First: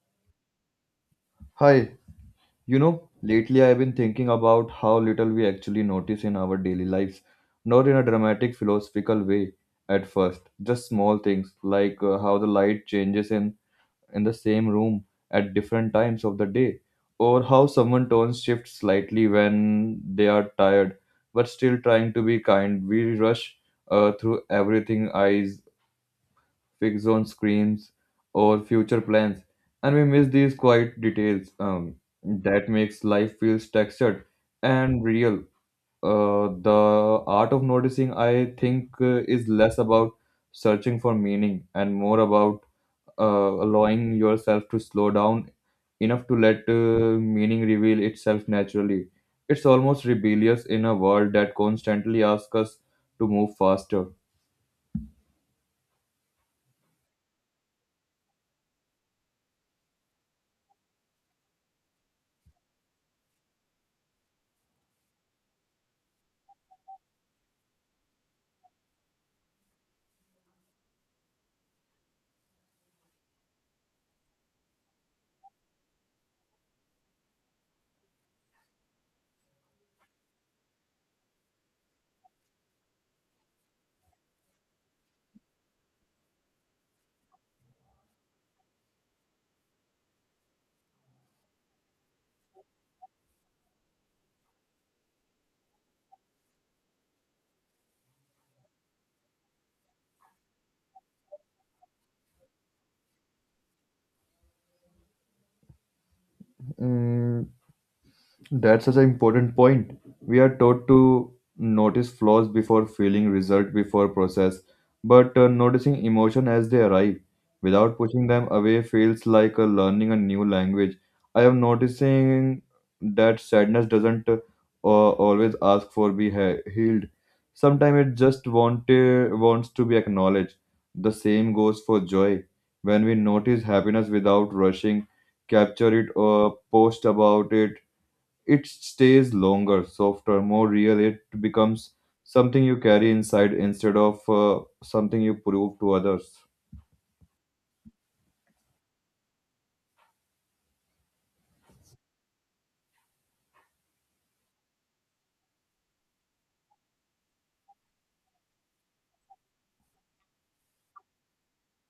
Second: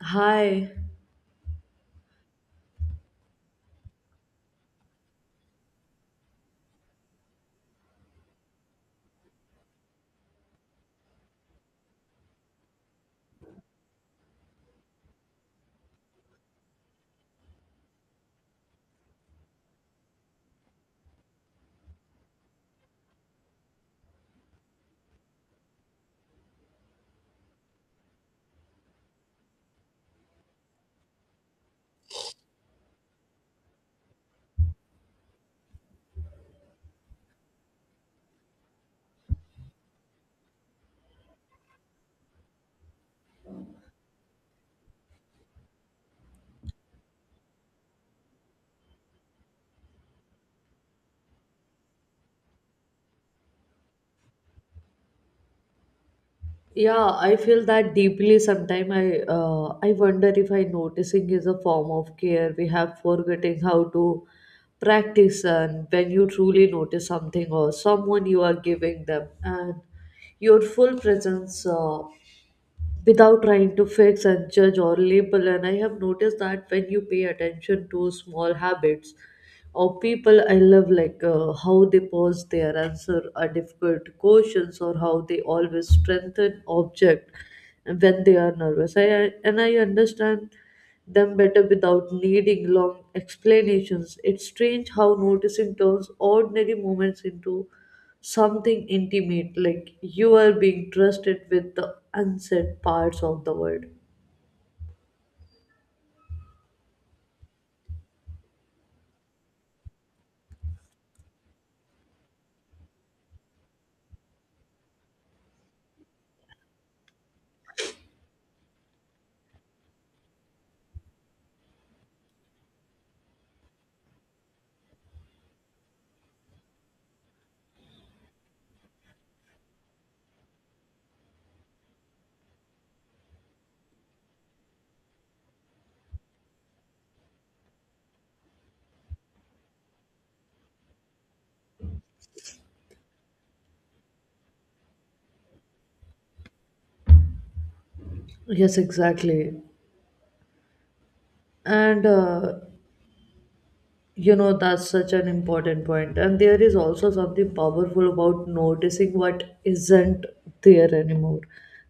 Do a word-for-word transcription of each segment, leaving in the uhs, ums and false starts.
Hi. Hi, you know, lately I've been thinking about how little we actually notice in our daily lives. Not in a dramatic philosophical way at first, just small things like uh, how the light changes in, in the same room at different times of the day, or how someone tones shift slightly when they are tired but still trying to be kind. We rush uh, through everything, eyes fix on screens or future plans, and we miss these quiet details um, that makes life feels textured and real. Uh, the art of noticing, I think uh, is less about searching for meaning and more about uh, allowing yourself to slow down enough to let uh, meaning reveal itself naturally. It's almost rebellious in a world that constantly asks us to move faster. Yeah, I feel that deeply. Sometimes I uh, I wonder if I noticing is a form of care. We have forgetting how to practice, and when you truly notice something or someone, you are giving them, and your full presence. Uh, without trying to fix and judge or label. And I have noticed that when you pay attention to small habits of people, I love like uh, how they pause their answer a difficult questions or how they always strengthen object when they are nervous. I I- and I understand them better without needing long explanations. It's strange how noticing turns ordinary moments into something intimate like you are being trusted with the unsaid parts of the world. Mm. That's such an important point. We are taught to notice flaws before feeling, result before process, but uh, noticing emotion as they arrive without pushing them away feels like uh, learning a new language. I am noticing that sadness doesn't uh, uh, always ask for be he- healed. Sometimes it just want, uh, wants to be acknowledged. The same goes for joy. When we notice happiness without rushing, capture it or post about it, it stays longer, softer, more real. It becomes something you carry inside instead of uh, something you prove to others. Yes, exactly. and uh, You know, that's such an important point. And there is also something powerful about noticing what isn't there anymore.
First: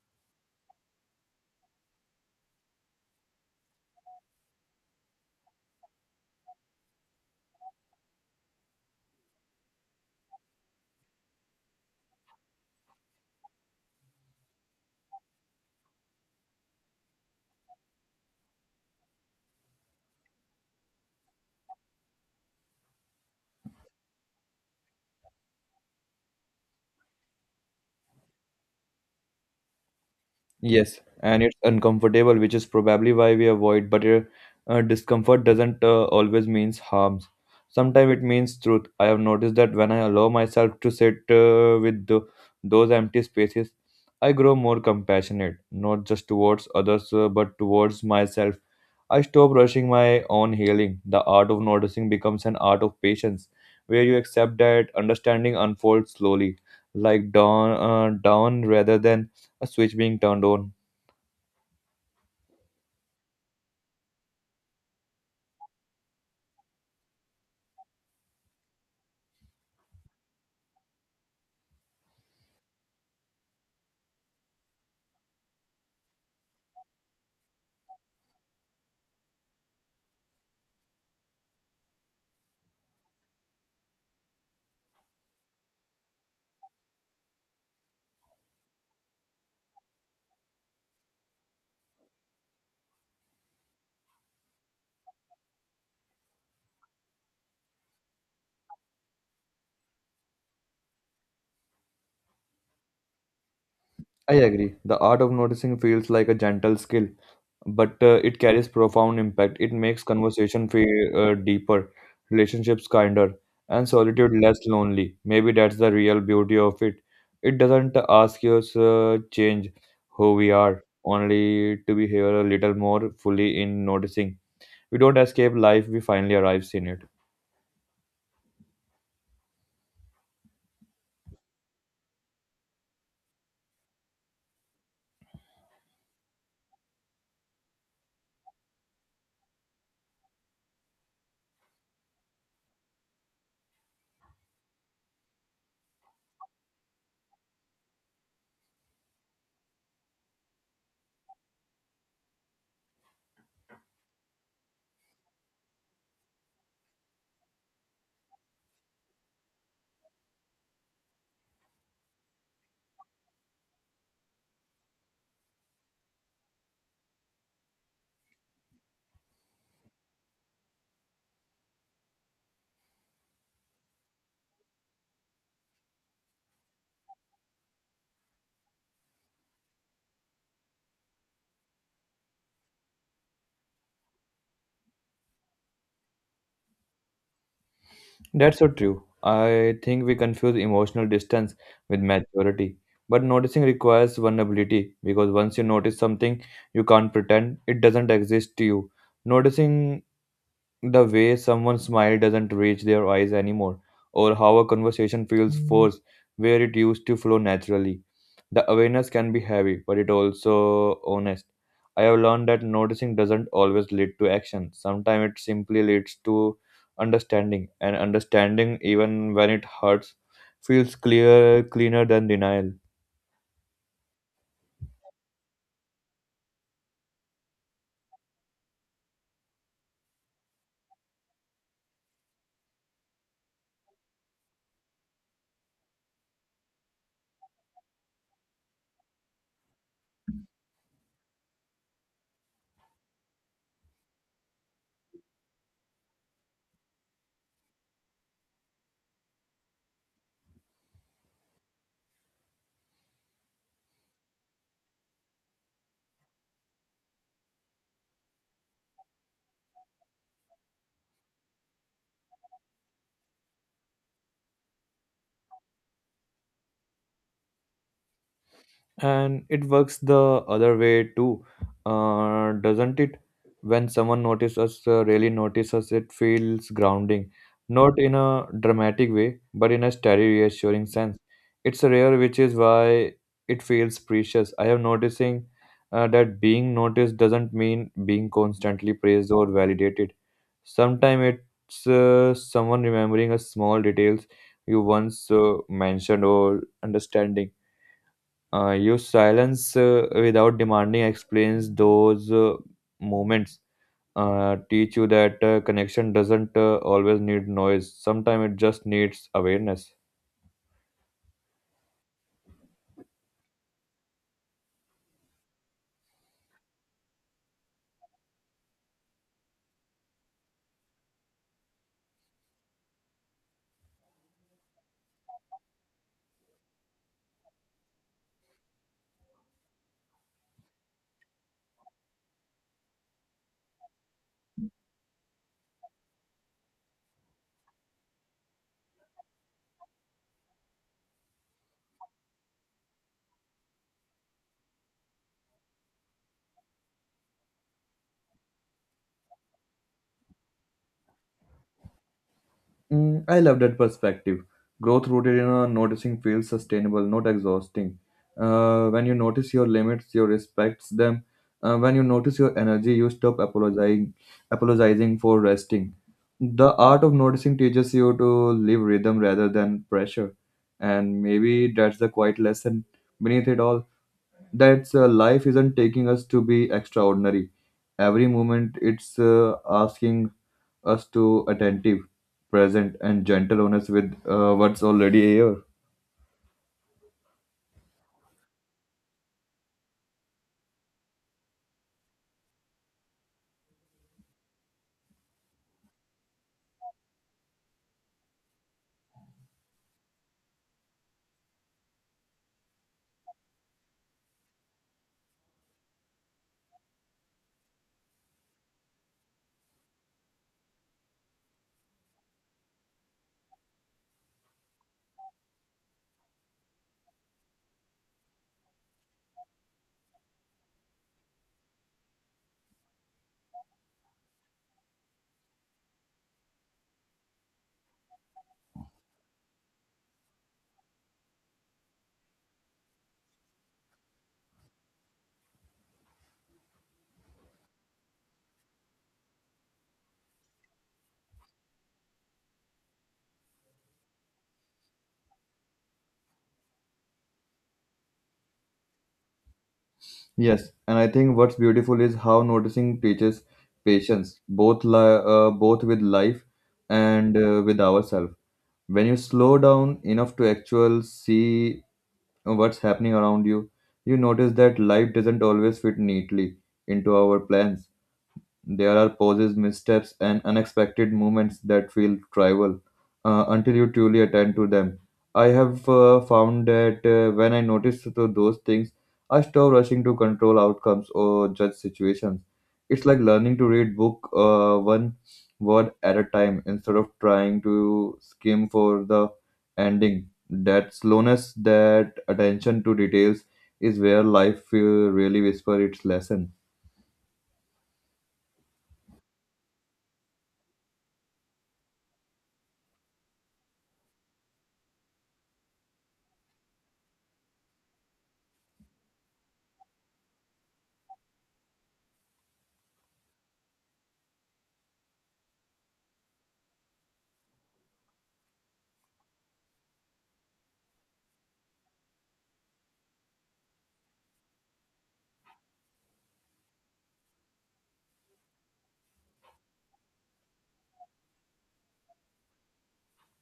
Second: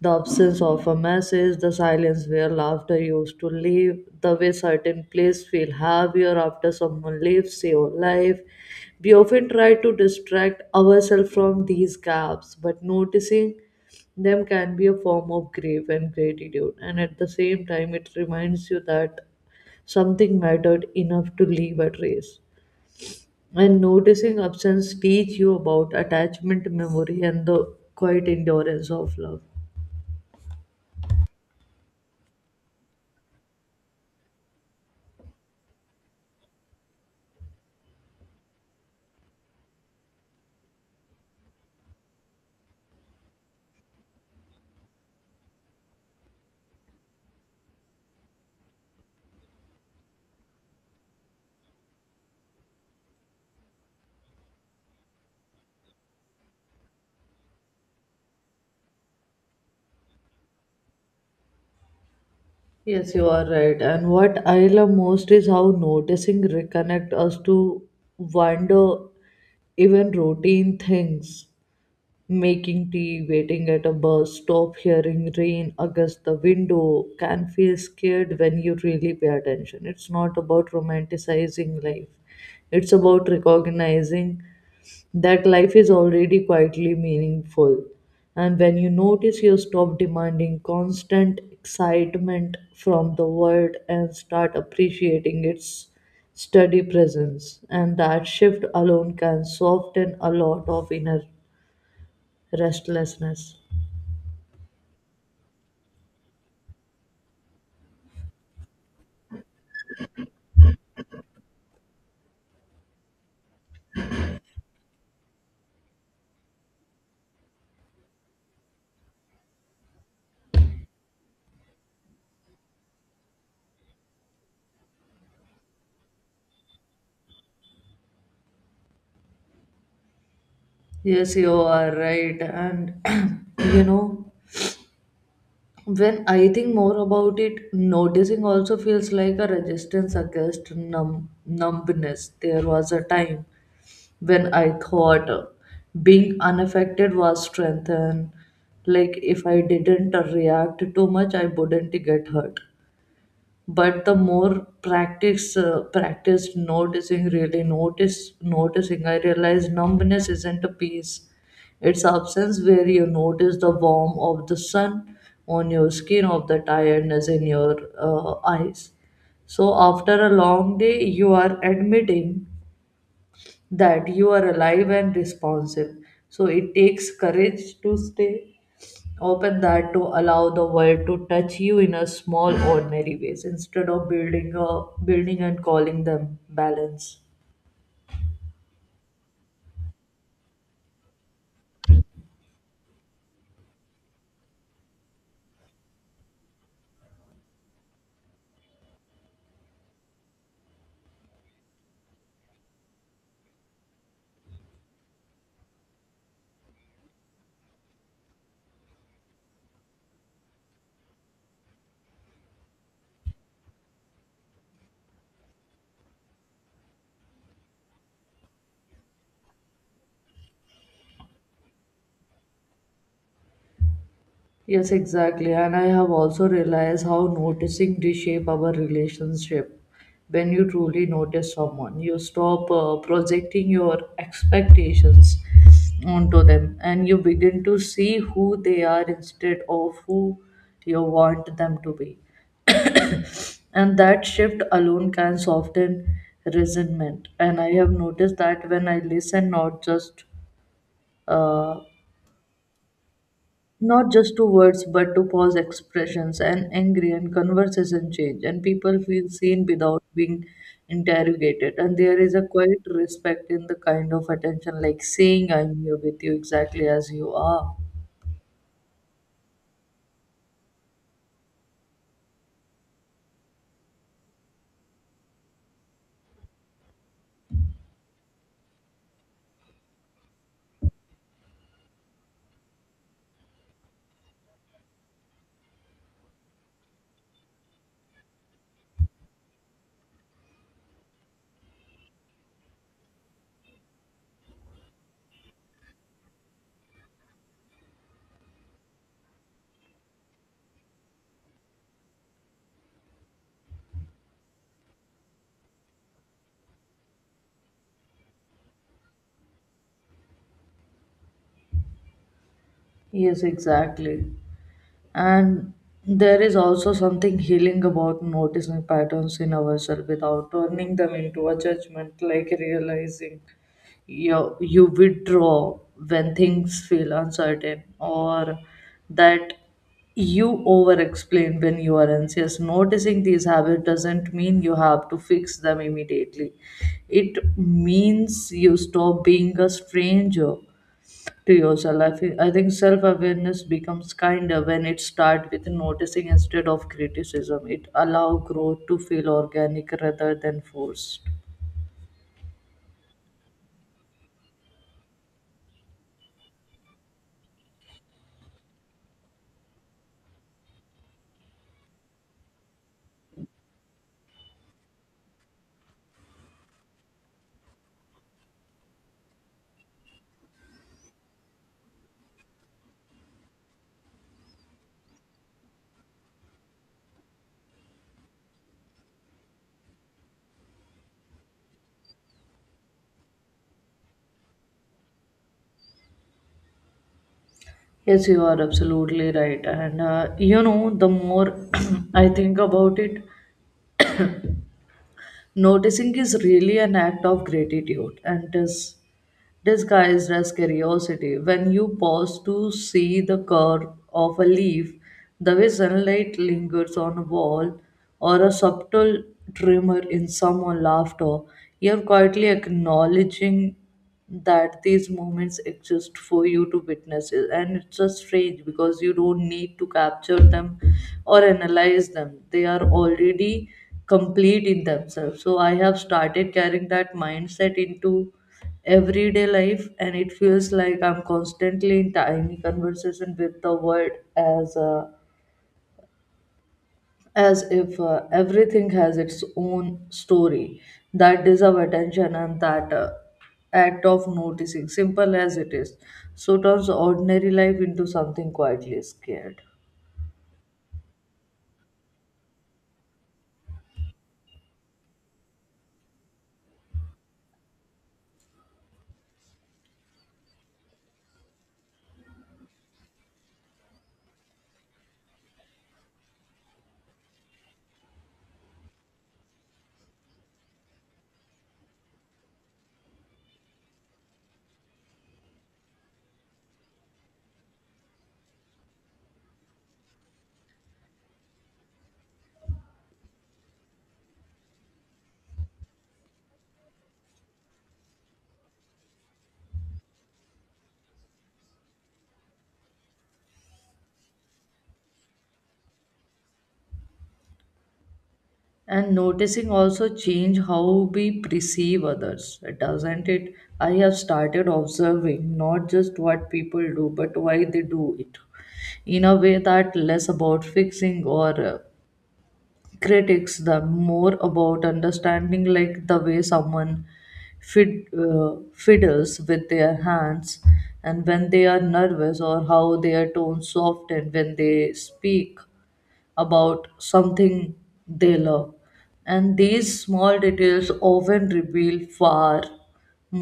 The absence of a message, the silence where laughter used to live, the way certain places feel heavier after someone leaves your life. We often try to distract ourselves from these gaps, but noticing them can be a form of grief and gratitude. And at the same time, it reminds you that something mattered enough to leave a trace. And noticing absence teach you about attachment memory and the quiet endurance of love. Yes, and it's uncomfortable, which is probably why we avoid. But uh, uh, discomfort doesn't uh, always means harms. Sometimes it means truth. I have noticed that when I allow myself to sit uh, with the, those empty spaces, I grow more compassionate, not just towards others, uh, but towards myself. I stop rushing my own healing. The art of noticing becomes an art of patience, where you accept that understanding unfolds slowly, like dawn, uh, dawn rather than a switch being turned on. Yes, you are right. And what I love most is how noticing reconnect us to wonder, even routine things, making tea, waiting at a bus stop, hearing rain against the window, can feel scared when you really pay attention. It's not about romanticizing life, it's about recognizing that life is already quietly meaningful. And when you notice, you stop demanding constant excitement from the world and start appreciating its steady presence. And that shift alone can soften a lot of inner restlessness. I agree. The art of noticing feels like a gentle skill, but uh, it carries profound impact. It makes conversation feel uh, deeper, relationships kinder, and solitude less lonely. Maybe that's the real beauty of it. It doesn't ask us uh, change who we are, only to be here a little more fully in noticing. We don't escape life, we finally arrive in it. Yes, you are right. And you know, when I think more about it, noticing also feels like a resistance against numb numbness. There was a time when I thought uh, being unaffected was strength, and like if I didn't react too much, I wouldn't get hurt. But the more practice uh, practiced noticing, really notice noticing, I realized numbness isn't a peace, it's absence where you notice the warmth of the sun on your skin, of the tiredness in your uh, eyes. So after a long day you are admitting that you are alive and responsive, so it takes courage to stay open, that to allow the world to touch you in a small ordinary ways instead of building a building and calling them balance. That's so true. I think we confuse emotional distance with maturity. But noticing requires vulnerability because once you notice something, you can't pretend it doesn't exist to you. Noticing the way someone's smile doesn't reach their eyes anymore, or how a conversation feels, mhm, forced where it used to flow naturally. The awareness can be heavy, but it also honest. I have learned that noticing doesn't always lead to action. Sometimes it simply leads to understanding, and understanding, even when it hurts, feels clear cleaner than denial. Yes, exactly. And I have also realized how noticing reshape our relationship. When you truly notice someone, you stop uh, projecting your expectations onto them and you begin to see who they are instead of who you want them to be. And that shift alone can soften resentment. And I have noticed that when I listen, not just uh, not just to words but to pause expressions and angry and conversation change, and people feel seen without being interrogated. And there is a quiet respect in the kind of attention, like saying I'm here with you exactly as you are. And it works the other way too, uh, doesn't it? When someone notices us, uh, really notices us, it feels grounding, not in a dramatic way but in a steady reassuring sense. It's rare, which is why it feels precious. I have noticing uh, that being noticed doesn't mean being constantly praised or validated. Sometimes it's uh, someone remembering a small details you once uh, mentioned or understanding uh, your silence uh, without demanding explains those uh, moments. Uh, teach you that uh, connection doesn't uh, always need noise. Sometimes it just needs awareness. Yes, exactly. And there is also something healing about noticing patterns in ourselves without turning them into a judgment, like realizing you, you withdraw when things feel uncertain, or that you over explain when you are anxious. Noticing these habits doesn't mean you have to fix them immediately, it means you stop being a stranger to yourself. I think, I think self awareness becomes kinder when it starts with noticing instead of criticism. It allows growth to feel organic rather than forced. Mm, I love that perspective. Growth rooted in a noticing feels sustainable, not exhausting. Uh, when you notice your limits, you respect them. Uh, when you notice your energy, you stop apologizing, apologizing for resting. The art of noticing teaches you to live rhythm rather than pressure, and maybe that's the quiet lesson beneath it all. That uh, life isn't taking us to be extraordinary. Every moment, it's uh, asking us to attentive, present, and gentle honest with uh, what's already here. Yes, you are absolutely right. And uh, You know, the more I think about it, noticing is really an act of gratitude and is disguised as curiosity. When you pause to see the curve of a leaf, the way sunlight lingers on a wall, or a subtle tremor in someone's laughter, you're quietly acknowledging that these moments exist for you to witness it. And it's just strange because you don't need to capture them or analyze them. They are already complete in themselves. So I have started carrying that mindset into everyday life, and it feels like I'm constantly in tiny conversation with the world, as uh, as if uh, everything has its own story that deserve attention. And that uh, act of noticing, simple as it is, so turns ordinary life into something quietly scared. Yes, and I think what's beautiful is how noticing teaches patience, both li- uh, both with life and uh, with ourselves. When you slow down enough to actually see what's happening around you, you notice that life doesn't always fit neatly into our plans. There are pauses, missteps, and unexpected moments that feel trivial uh, until you truly attend to them. I have uh, found that uh, when I notice to those things, I stop rushing to control outcomes or judge situations. It's like learning to read book uh, one word at a time instead of trying to skim for the ending. That slowness, that attention to details, is where life uh, really whisper its lesson. And noticing also change how we perceive others, doesn't it? I have started observing not just what people do but why they do it, in a way that less about fixing or uh, critics, the more about understanding, like the way someone fid, uh, fiddles with their hands and when they are nervous, or how their tones soften when they speak about something they love. And these small details often reveal far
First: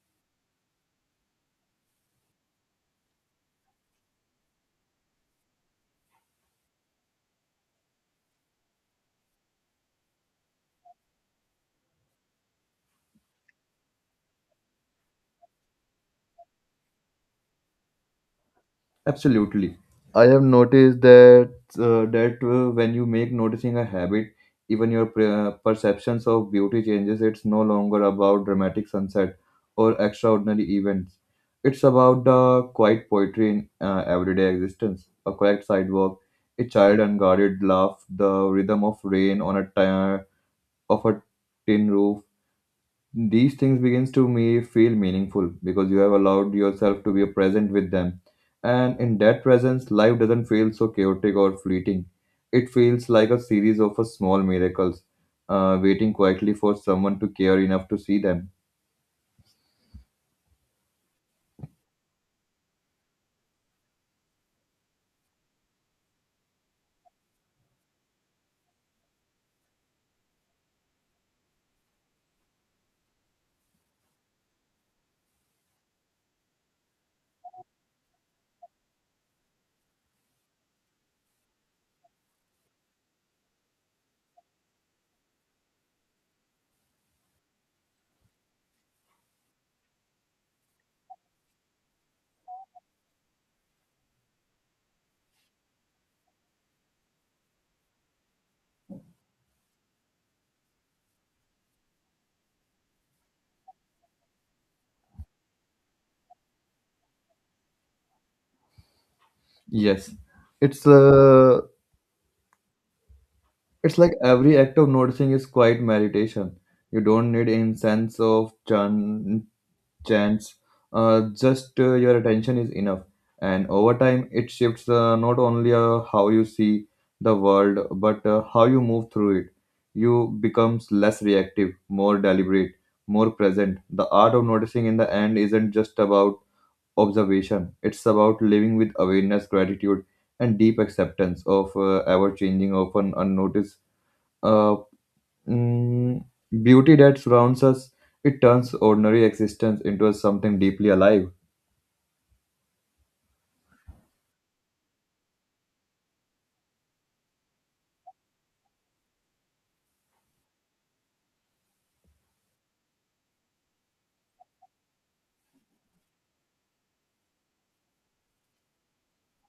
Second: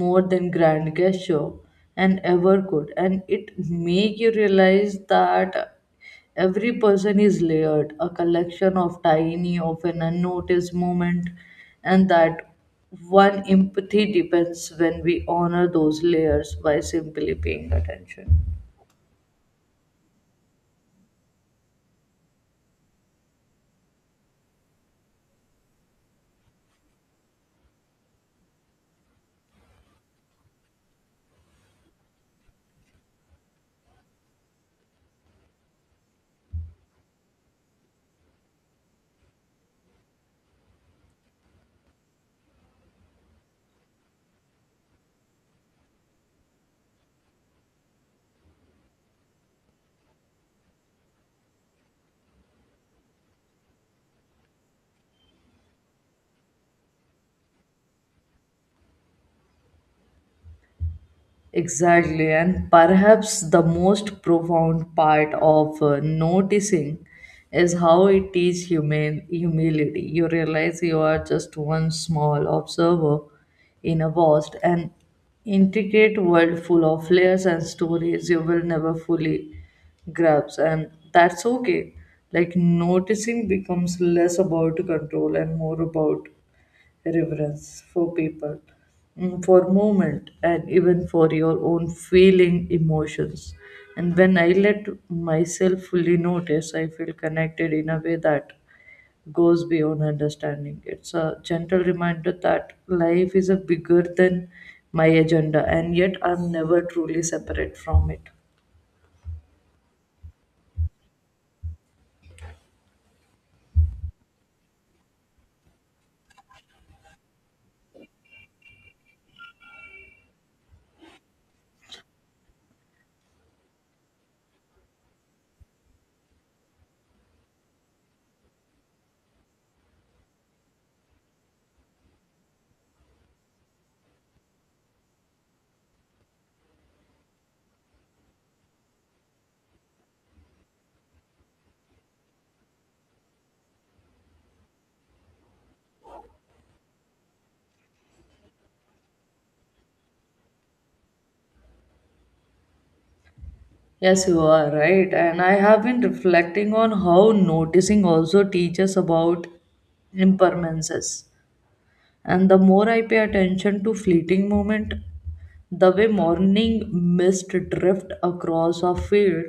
more than grand gesture and ever could. And it make you realize that every person is layered, a collection of tiny, often unnoticed moments, and that one empathy depends when we honor those layers by simply paying attention. Absolutely. I have noticed that uh, that uh, when you make noticing a habit, even your pre- uh, perceptions of beauty changes. It's no longer about dramatic sunset or extraordinary events. It's about the quiet poetry in uh, everyday existence. A quiet sidewalk, a child unguarded laugh, the rhythm of rain on a tire of a tin roof, these things begins to me feel meaningful because you have allowed yourself to be present with them, and in that presence life doesn't feel so chaotic or fleeting. It feels like a series of a small miracles uh, waiting quietly for someone to care enough to see them. Exactly, and perhaps the most profound part of uh, noticing is how it teaches human humility. You realize you are just one small observer in a vast and intricate world full of layers and stories you will never fully grasp, and that's okay. Like noticing becomes less about control and more about reverence for people, mm, for movement, and even for your own feeling emotions. And when I let myself fully notice, I feel connected in a way that goes beyond understanding. It's a gentle reminder that life is a bigger than my agenda, and yet I'm never truly separate from it. Yes, it's uh, it's like every act of noticing is quiet meditation. You don't need incense of chan. chance, uh, just uh, your attention is enough. And over time, it shifts uh, not only uh, how you see the world, but uh, how you move through it. You becomes less reactive, more deliberate, more present. The art of noticing in the end isn't just about observation. It's about living with awareness, gratitude, and deep acceptance of uh, ever-changing, often unnoticed, uh, Mm, beauty that surrounds us. It turns ordinary existence into something deeply alive. Yes, you are right. And I have been reflecting on how noticing also teaches about impermanences. And the more I pay attention to fleeting moment, the way morning mist drift across a field,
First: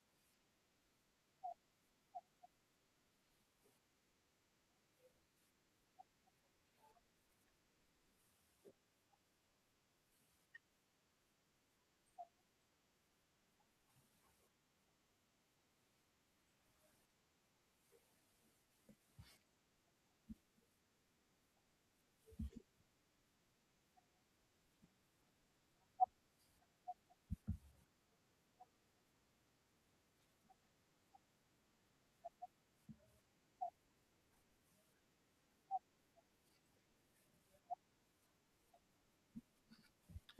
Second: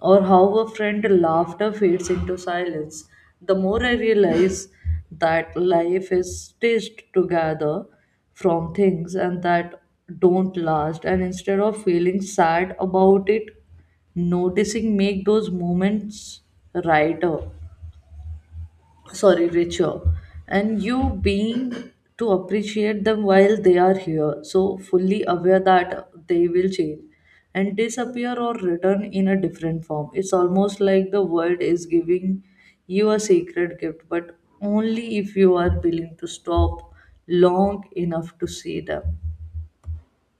or how a friend laughter fades into silence, the more I realize that life is stitched together from things and that don't last. And instead of feeling sad about it, noticing make those moments brighter, sorry ritual, and you being to appreciate them while they are here, so fully aware that they will change and disappear or return in a different form. It's almost like the world is giving you a sacred gift, but only if you are willing to stop long enough to see them.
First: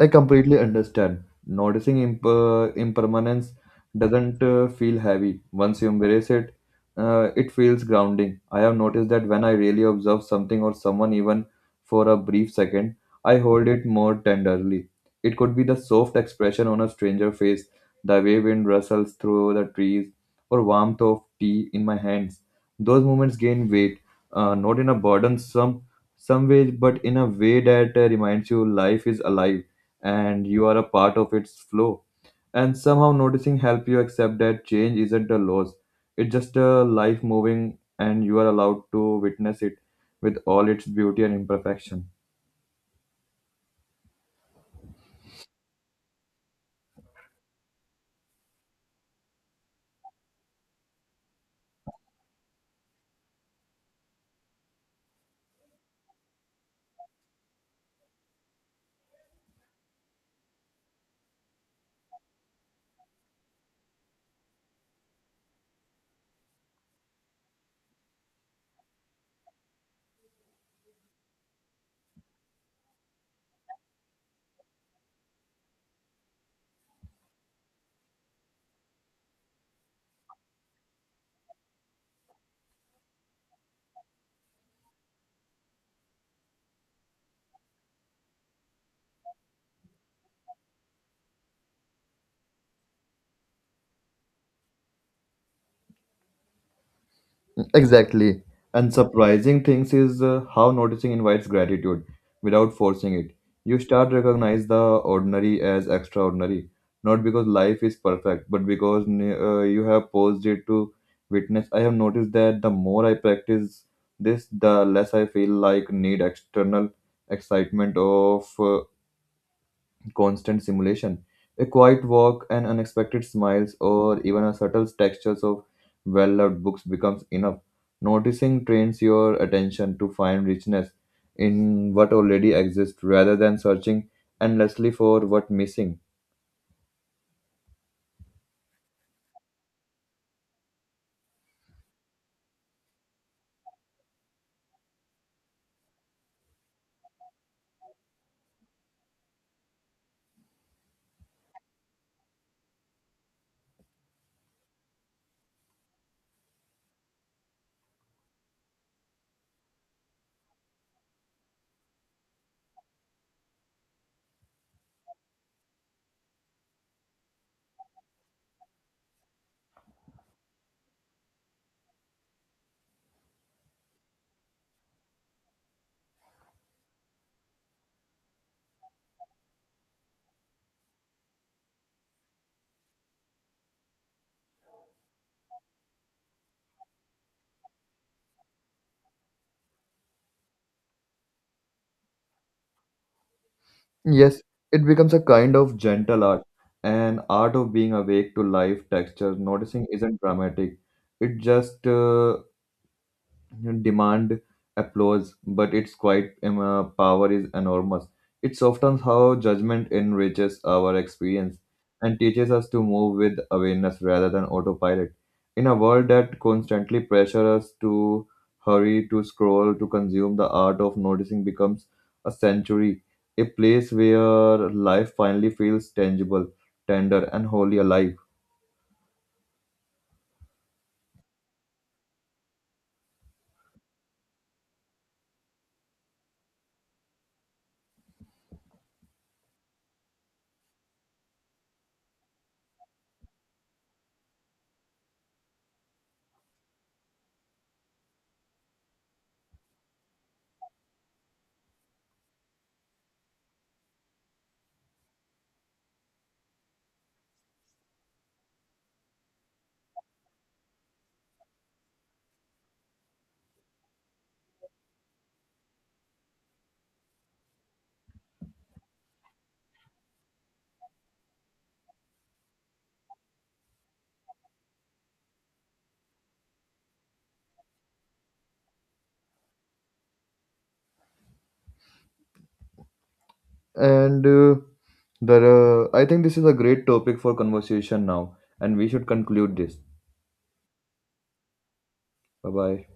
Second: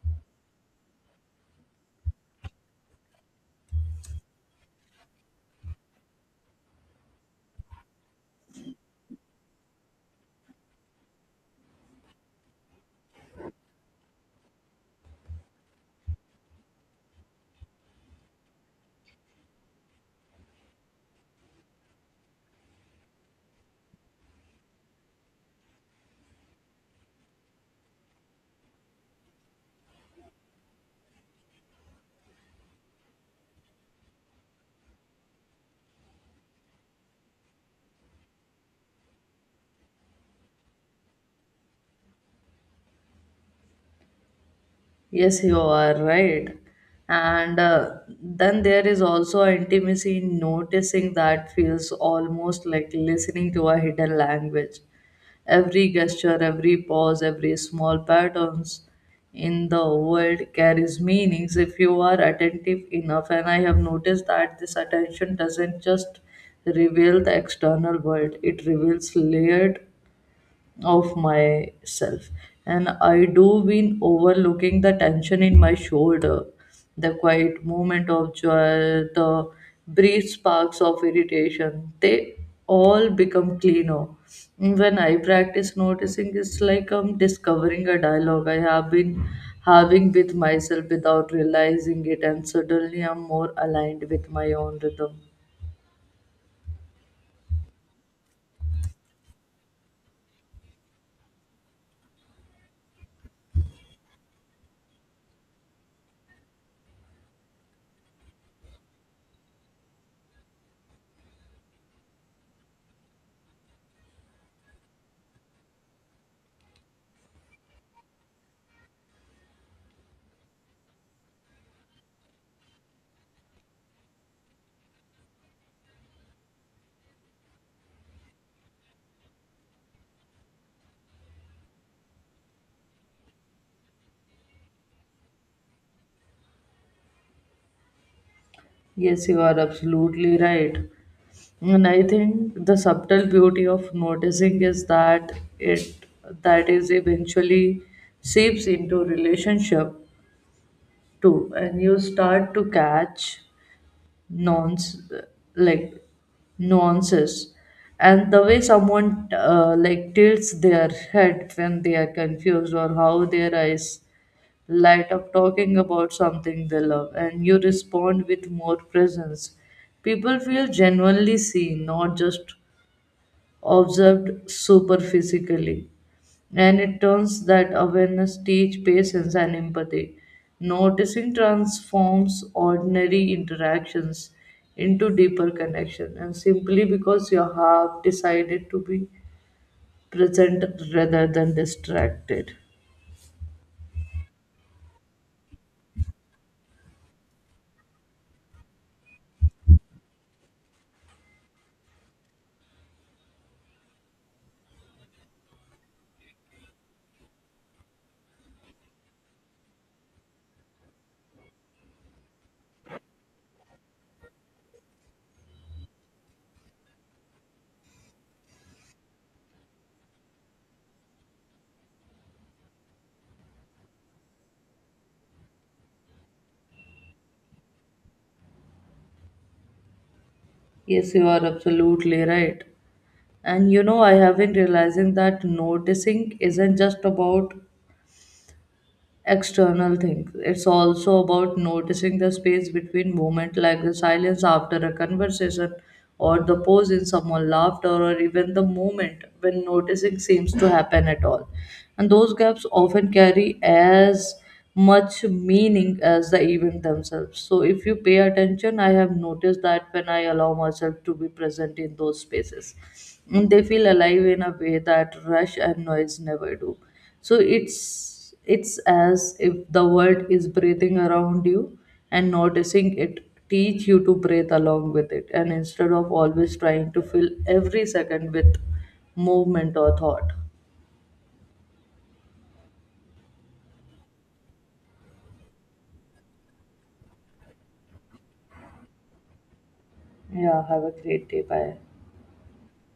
I completely understand. Noticing imp- uh, impermanence doesn't uh, feel heavy. Once you embrace it, uh, it feels grounding. I have noticed that when I really observe something or someone, even for a brief second, I hold it more tenderly. It could be the soft expression on a stranger face, the way wind rustles through the trees, or warmth of tea in my hands. Those moments gain weight, uh, not in a burdensome some way, but in a way that uh, reminds you life is alive and you are a part of its flow. And somehow noticing help you accept that change isn't a loss. It's just a life moving and you are allowed to witness it with all its beauty and imperfection. Yes, you are right. And uh, Then there is also an intimacy in noticing that feels almost like listening to a hidden language. Every gesture, every pause, every small patterns in the world carries meanings if you are attentive enough. And I have noticed that this attention doesn't just reveal the external world; it reveals layered of myself. And I do been overlooking the tension in my shoulder, the quiet moment of joy, the brief sparks of irritation, they all become cleaner when I practice noticing. It's like I'm discovering a dialogue I have been having with myself without realizing it, and suddenly I'm more aligned with my own rhythm. Exactly. And surprising things is uh, how noticing invites gratitude without forcing it. You start recognize the ordinary as extraordinary, not because life is perfect, but because uh, you have paused it to witness. I have noticed that the more I practice this, the less I feel like need external excitement of uh, constant simulation. A quiet walk, an unexpected smiles, or even a subtle textures of well-loved books becomes enough. Noticing trains your attention to find richness in what already exists rather than searching endlessly for what missing. Yes, you are absolutely right. And I think the subtle beauty of noticing is that it that is eventually seeps into relationship too, and you start to catch nonce, like nuances, and the way someone uh, like tilts their head when they are confused, or how their eyes light up talking about something they love, and you respond with more presence, people feel genuinely seen, not just observed superphysically. And it turns that awareness teach patience and empathy. Noticing transforms ordinary interactions into deeper connection and simply because you have decided to be present rather than distracted. Yes, it becomes a kind of gentle art, an art of being awake to life texture. Noticing isn't dramatic. It just uh, demand applause, but its quiet um, uh, power is enormous. It's often how judgment enriches our experience and teaches us to move with awareness rather than autopilot. In a world that constantly pressures us to hurry, to scroll, to consume, the art of noticing becomes a sanctuary, a place where life finally feels tangible, tender, and wholly alive. Yes, you are absolutely right. And you know, I have been realizing that noticing isn't just about external things. It's also about noticing the space between moment, like the silence after a conversation, or the pause in someone's laughter, or even the moment when noticing seems to happen at all. And those gaps often carry as much meaning as the event themselves. So, if you pay attention, I have noticed that when I allow myself to be present in those spaces, and they feel alive in a way that rush and noise never do, so it's it's as if the world is breathing around you and noticing it teach you to breathe along with it, and instead of always trying to fill every second with movement or thought. And uh, the I think this is a great topic for conversation now, and we should conclude this. Yeah, have a great day, bye. Bye bye.